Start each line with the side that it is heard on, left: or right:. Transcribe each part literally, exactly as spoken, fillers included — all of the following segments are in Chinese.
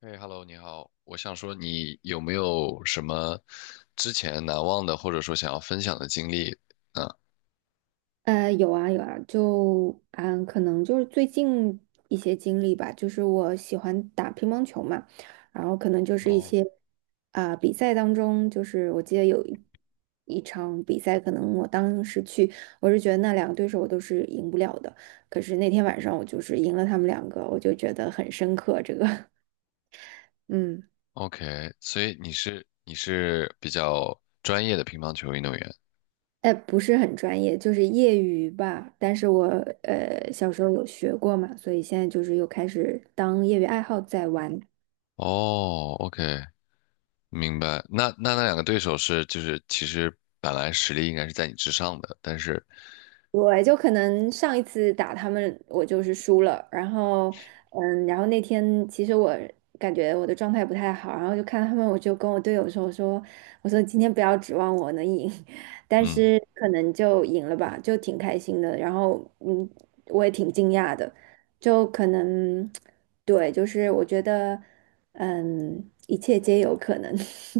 left: 嘿，Hello，你好，我想说，你有没有什么之前难忘的，或者说想要分享的经历呢？
right: 呃，有啊有啊，就嗯，可能就是最近一些经历吧，就是我喜欢打乒乓球嘛，然后可能就是一
left: 哦
right: 些啊、比赛当中，就是我记得有一一场比赛，可能我当时去，我是觉得那两个对手我都是赢不了的，可是那天晚上我就是赢了他们两个，我就觉得很深刻这个，嗯。
left: ，OK，所以你是你是比较专业的乒乓球运动员。
right: 哎，不是很专业，就是业余吧。但是我呃小时候有学过嘛，所以现在就是又开始当业余爱好在玩。
left: 哦，OK，明白。那那那两个对手是就是其实本来实力应该是在你之上的，但是
right: 对，就可能上一次打他们，我就是输了。然后，嗯，然后那天其实我感觉我的状态不太好，然后就看他们，我就跟我队友说，我说，我说今天不要指望我能赢，但
left: 嗯
right: 是可能就赢了吧，就挺开心的。然后，嗯，我也挺惊讶的，就可能，对，就是我觉得，嗯，一切皆有可能。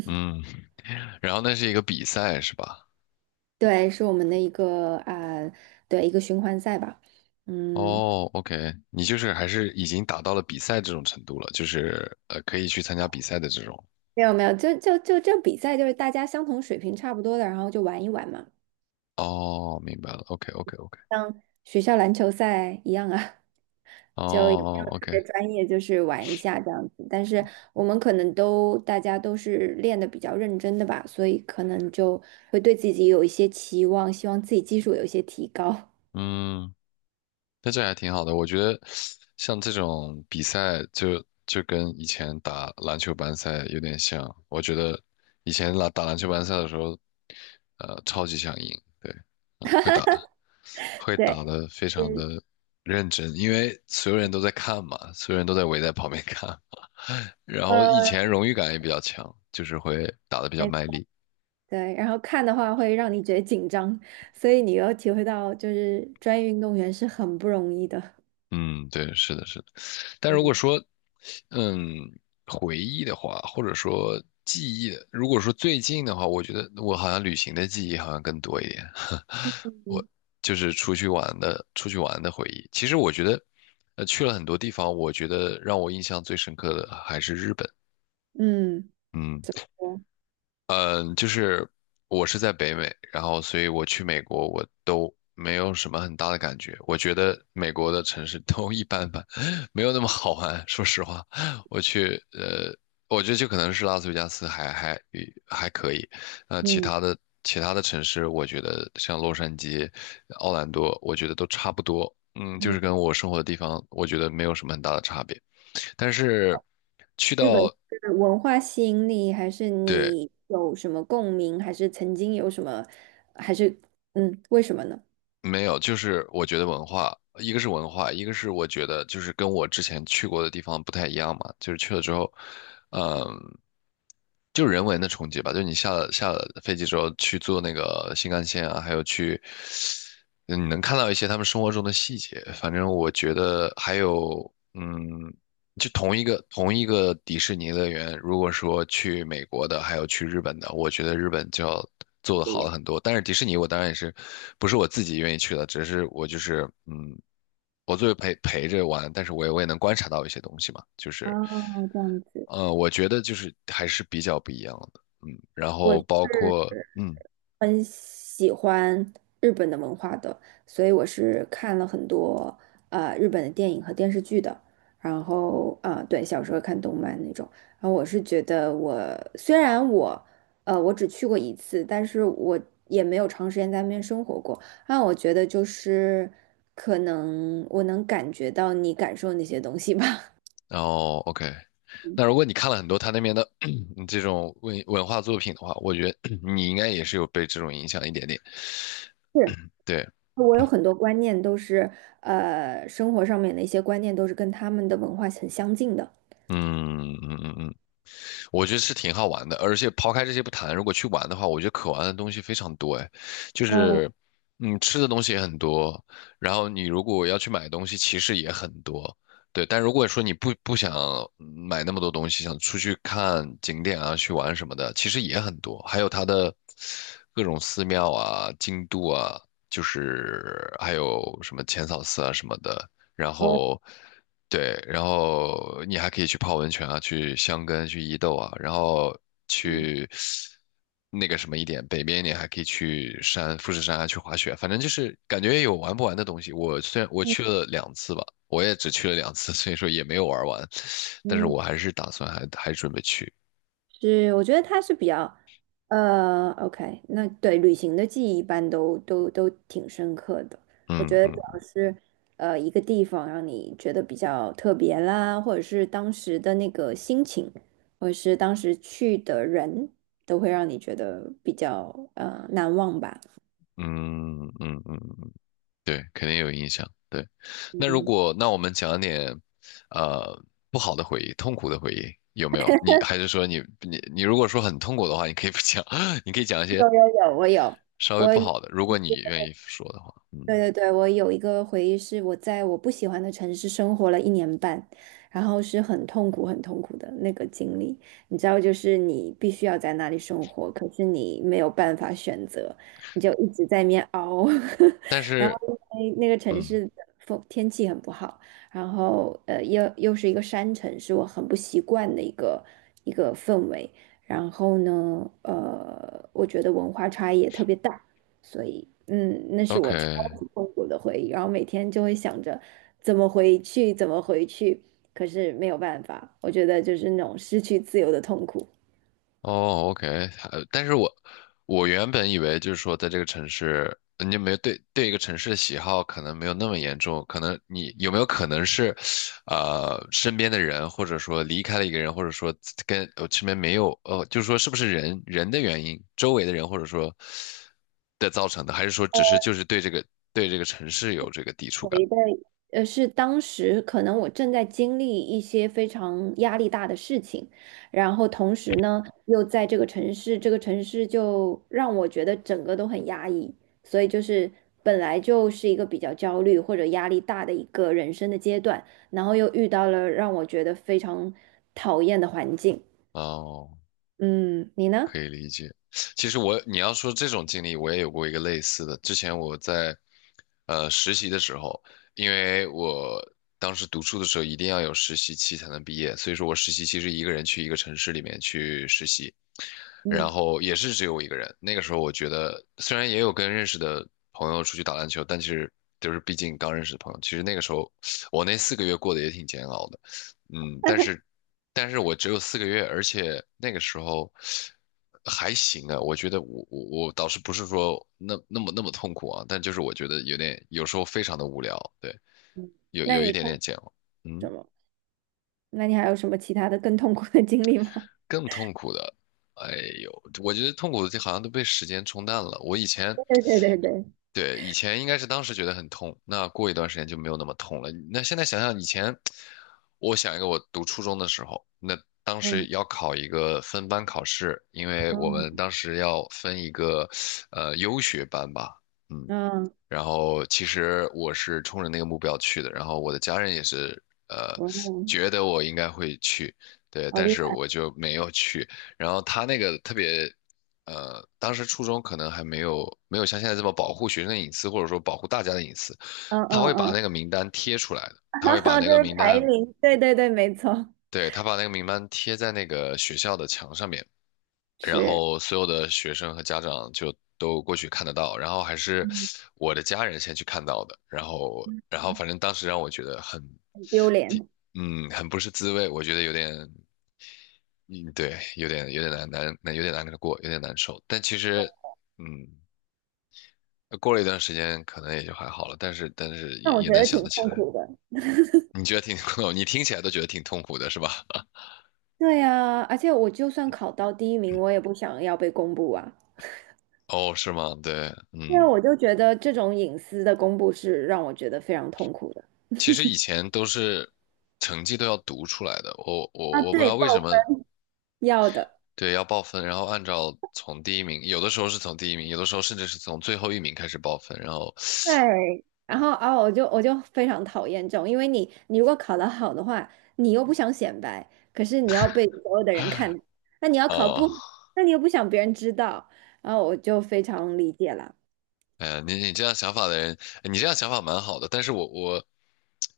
left: 嗯。然后那是一个比赛是吧？
right: 对，是我们的一个啊、对，一个循环赛吧。嗯，
left: 哦，OK，你就是还是已经达到了比赛这种程度了，就是呃可以去参加比赛的这种。
right: 没有没有，就就就这比赛就是大家相同水平差不多的，然后就玩一玩嘛，
left: 哦，明白了。OK，OK，OK。
right: 像学校篮球赛一样啊，
left: 哦 哦
right: 特
left: ，OK，
right: 别专业就是玩一下这样子。但是我们可能都大家都是练的比较认真的吧，所以可能就会对自己有一些期望，希望自己技术有一些提高。
left: 嗯，那这还挺好的。我觉得像这种比赛就，就跟以前打篮球班赛有点像。我觉得以前打打篮球班赛的时候，呃，超级想赢，对，嗯会打，会打
right: 对，
left: 得非常
right: 嗯，
left: 的认真，因为所有人都在看嘛，所有人都在围在旁边看。然后以
right: 呃，
left: 前荣誉感也比较强，就是会打得比较
right: 没
left: 卖力。
right: 对，然后看的话会让你觉得紧张，所以你要体会到就是专业运动员是很不容易的。
left: 嗯，对，是的，是的。但如果
right: 嗯
left: 说，嗯，回忆的话，或者说记忆的，如果说最近的话，我觉得我好像旅行的记忆好像更多一点。我
right: 嗯
left: 就是出去玩的，出去玩的回忆。其实我觉得，呃，去了很多地方，我觉得让我印象最深刻的还是日本。
right: 嗯
left: 嗯。
right: 我
left: 嗯，就是我是在北美，然后所以我去美国我都没有什么很大的感觉。我觉得美国的城市都一般般，没有那么好玩。说实话，我去呃，我觉得就可能是拉斯维加斯还还还可以，呃，其
right: 嗯。
left: 他的其他的城市，我觉得像洛杉矶、奥兰多，我觉得都差不多。嗯，就是
right: 嗯，
left: 跟我生活的地方，我觉得没有什么很大的差别。但是去
right: 日本
left: 到
right: 是文化吸引力，还是
left: 对，
right: 你有什么共鸣，还是曾经有什么，还是嗯，为什么呢？
left: 没有，就是我觉得文化，一个是文化，一个是我觉得就是跟我之前去过的地方不太一样嘛，就是去了之后，嗯，就人文的冲击吧，就是你下了下了飞机之后去坐那个新干线啊，还有去，嗯你能看到一些他们生活中的细节，反正我觉得还有，嗯。就同一个同一个迪士尼乐园，如果说去美国的，还有去日本的，我觉得日本就要做的
right: 不一
left: 好了
right: 样。
left: 很多。但是迪士尼，我当然也是不是我自己愿意去的，只是我就是嗯，我作为陪陪着玩，但是我也我也能观察到一些东西嘛，就是
right: 哦，这样子，
left: 呃，我觉得就是还是比较不一样的，嗯，然
right: 我
left: 后
right: 是
left: 包括嗯，
right: 很喜欢日本的文化的，所以我是看了很多呃日本的电影和电视剧的。然后啊、呃对，小时候看动漫那种。然后我是觉得我虽然我呃我只去过一次，但是我也没有长时间在那边生活过。那我觉得就是可能我能感觉到你感受那些东西吧。
left: 然后 OK。
right: 嗯，
left: 那如果你看了很多他那边的 这种文文化作品的话，我觉得 你应该也是有被这种影响一点点。
right: 是，
left: 对，
right: 我有很多观念都是，呃，生活上面的一些观念都是跟他们的文化很相近的。
left: 嗯嗯嗯嗯，我觉得是挺好玩的，而且抛开这些不谈，如果去玩的话，我觉得可玩的东西非常多，哎，就
right: 嗯，
left: 是嗯，吃的东西也很多，然后你如果要去买东西，其实也很多，对。但如果说你不不想嗯买那么多东西，想出去看景点啊，去玩什么的，其实也很多，还有它的各种寺庙啊、京都啊，就是还有什么浅草寺啊什么的。然
right: 哦，
left: 后对，然后你还可以去泡温泉啊，去箱根、去伊豆啊，然后
right: 嗯，
left: 去那个什么一点，北边一点还可以去山富士山啊，去滑雪，反正就是感觉有玩不完的东西。我虽然我去了两次吧，我也只去了两次，所以说也没有玩完，但是
right: 嗯，
left: 我还是打算还还准备去。
right: 是，我觉得它是比较，呃，OK,那对旅行的记忆一般都都都挺深刻的。我
left: 嗯
right: 觉得主
left: 嗯
right: 要是，呃，一个地方让你觉得比较特别啦，或者是当时的那个心情，或者是当时去的人，都会让你觉得比较呃难忘吧。
left: 嗯嗯嗯嗯，对，肯定有影响。对，那如
right: 嗯，
left: 果那我们讲点，呃，不好的回忆、痛苦的回忆有没有？你还是说你你你如果说很痛苦的话，你可以不讲，你可以讲一
right: 有
left: 些
right: 有有，我有，
left: 稍微不
right: 我。
left: 好的，如果你愿意说的话。
right: 对
left: 嗯，
right: 对对，我有一个回忆是我在我不喜欢的城市生活了一年半，然后是很痛苦、很痛苦的那个经历。你知道，就是你必须要在那里生活，可是你没有办法选择，你就一直在那边熬。
left: 但
right: 然后
left: 是
right: 因为那个城
left: 嗯
right: 市的风天气很不好，然后呃又又是一个山城，是我很不习惯的一个一个氛围。然后呢，呃，我觉得文化差异也特别大。所以，嗯，那是
left: ，OK，
right: 我超级痛苦的回忆，然后每天就会想着怎么回去，怎么回去，可是没有办法，我觉得就是那种失去自由的痛苦。
left: 哦，OK，呃，但是我我原本以为就是说，在这个城市，你有没有对对一个城市的喜好可能没有那么严重，可能你有没有可能是，呃，身边的人，或者说离开了一个人，或者说跟呃身边没有，呃，就是说是不是人人的原因，周围的人或者说的造成的，还是说只是就是对这个对这个城市有这个抵触感？
right: 回的，呃，是当时可能我正在经历一些非常压力大的事情，然后同时呢，又在这个城市，这个城市就让我觉得整个都很压抑，所以就是本来就是一个比较焦虑或者压力大的一个人生的阶段，然后又遇到了让我觉得非常讨厌的环境。
left: 哦，
right: 嗯，你呢？
left: 可以理解。其实我，你要说这种经历，我也有过一个类似的。之前我在呃实习的时候，因为我当时读书的时候一定要有实习期才能毕业，所以说我实习期是一个人去一个城市里面去实习，然
right: 嗯，
left: 后也是只有我一个人。那个时候我觉得，虽然也有跟认识的朋友出去打篮球，但其实就是毕竟刚认识的朋友，其实那个时候我那四个月过得也挺煎熬的。嗯，但是但是我只有四个月，而且那个时候还行啊。我觉得我我我倒是不是说那那么那么痛苦啊，但就是我觉得有点有时候非常的无聊，对，有
right: 那
left: 有一
right: 你
left: 点
right: 痛
left: 点
right: 苦
left: 煎熬。
right: 什
left: 嗯。
right: 么？那你还有什么其他的更痛苦的经历吗？
left: 更痛苦的，哎呦，我觉得痛苦的就好像都被时间冲淡了。我以前，
right: 对对对对，
left: 对，以前应该是当时觉得很痛，那过一段时间就没有那么痛了。那现在想想以前，我想一个我读初中的时候，那当时
right: 嗯
left: 要考一个分班考试，因为我们
right: 嗯
left: 当时要分一个呃优学班吧，嗯，
right: 嗯。
left: 然后其实我是冲着那个目标去的，然后我的家人也是呃
right: 嗯，
left: 觉得我应该会去，对，
right: 好
left: 但
right: 厉
left: 是我
right: 害，
left: 就没有去。然后他那个特别，呃，当时初中可能还没有没有像现在这么保护学生的隐私，或者说保护大家的隐私，
right: 嗯嗯
left: 他会把
right: 嗯，
left: 那个名单贴出来的，他
right: 哈
left: 会把
right: 哈，
left: 那
right: 就是
left: 个名
right: 排
left: 单，
right: 名，对对对，没错，
left: 对，他把那个名单贴在那个学校的墙上面。然
right: 是，
left: 后所有的学生和家长就都过去看得到，然后还是
right: 嗯，
left: 我的家人先去看到的，然后然后反正当时让我觉得很，
right: 很丢
left: 挺
right: 脸，
left: 嗯，很不是滋味，我觉得有点，嗯，对，有点有点难难难，有点难过，有点难受，但其实，嗯，过了一段时间可能也就还好了，但是但是
right: 但
left: 也
right: 我
left: 也
right: 觉
left: 能
right: 得
left: 想
right: 挺
left: 得起
right: 痛
left: 来，
right: 苦的。
left: 你觉得挺，你听起来都觉得挺痛苦的是吧？
right: 对呀，而且我就算考到第一名，我也不想要被公布啊，
left: 哦，是吗？对，
right: 因为
left: 嗯。
right: 我就觉得这种隐私的公布是让我觉得非常痛苦的。
left: 其实以前都是成绩都要读出来的，我
right: 啊，
left: 我我不知
right: 对，
left: 道为
right: 报
left: 什么，
right: 要的。
left: 对，要报分，然后按照从第一名，有的时候是从第一名，有的时候甚至是从最后一名开始报分，然后，
right: 对，然后啊，我就我就非常讨厌这种，因为你你如果考得好的话，你又不想显摆，可是你要被所有的人看，那你要考
left: 哦，
right: 不好那你又不想别人知道，然后我就非常理解啦。
left: 哎呀，你你这样想法的人，你这样想法蛮好的，但是我我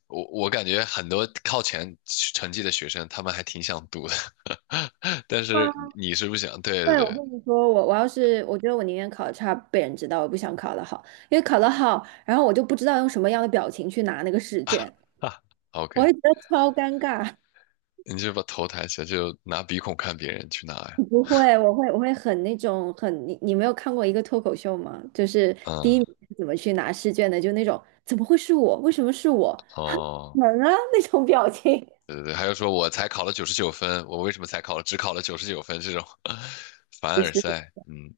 left: 我我感觉很多靠前成绩的学生，他们还挺想读的，但是
right: 啊，
left: 你是不想，对对
right: 对，我
left: 对
right: 跟你说，我我要是我觉得我宁愿考得差被人知道，我不想考得好，因为考得好，然后我就不知道用什么样的表情去拿那个试 卷，
left: 哈，
right: 我
left: ，OK，
right: 会觉得超尴尬。
left: 你就把头抬起来，就拿鼻孔看别人去拿呀，
right: 不会，我会我会很那种很你你没有看过一个脱口秀吗？就是第一
left: 嗯，
right: 名是怎么去拿试卷的，就那种怎么会是我？为什么是我？
left: 哦。
right: 门啊 那种表情。
left: 对 对对，还有说我才考了九十九分，我为什么才考了只考了九十九分这种 凡
right: 不
left: 尔
right: 是，
left: 赛，嗯，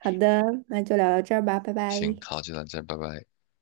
right: 好的，那就聊到这儿吧，拜
left: 行，
right: 拜。
left: 好，就到这，拜拜。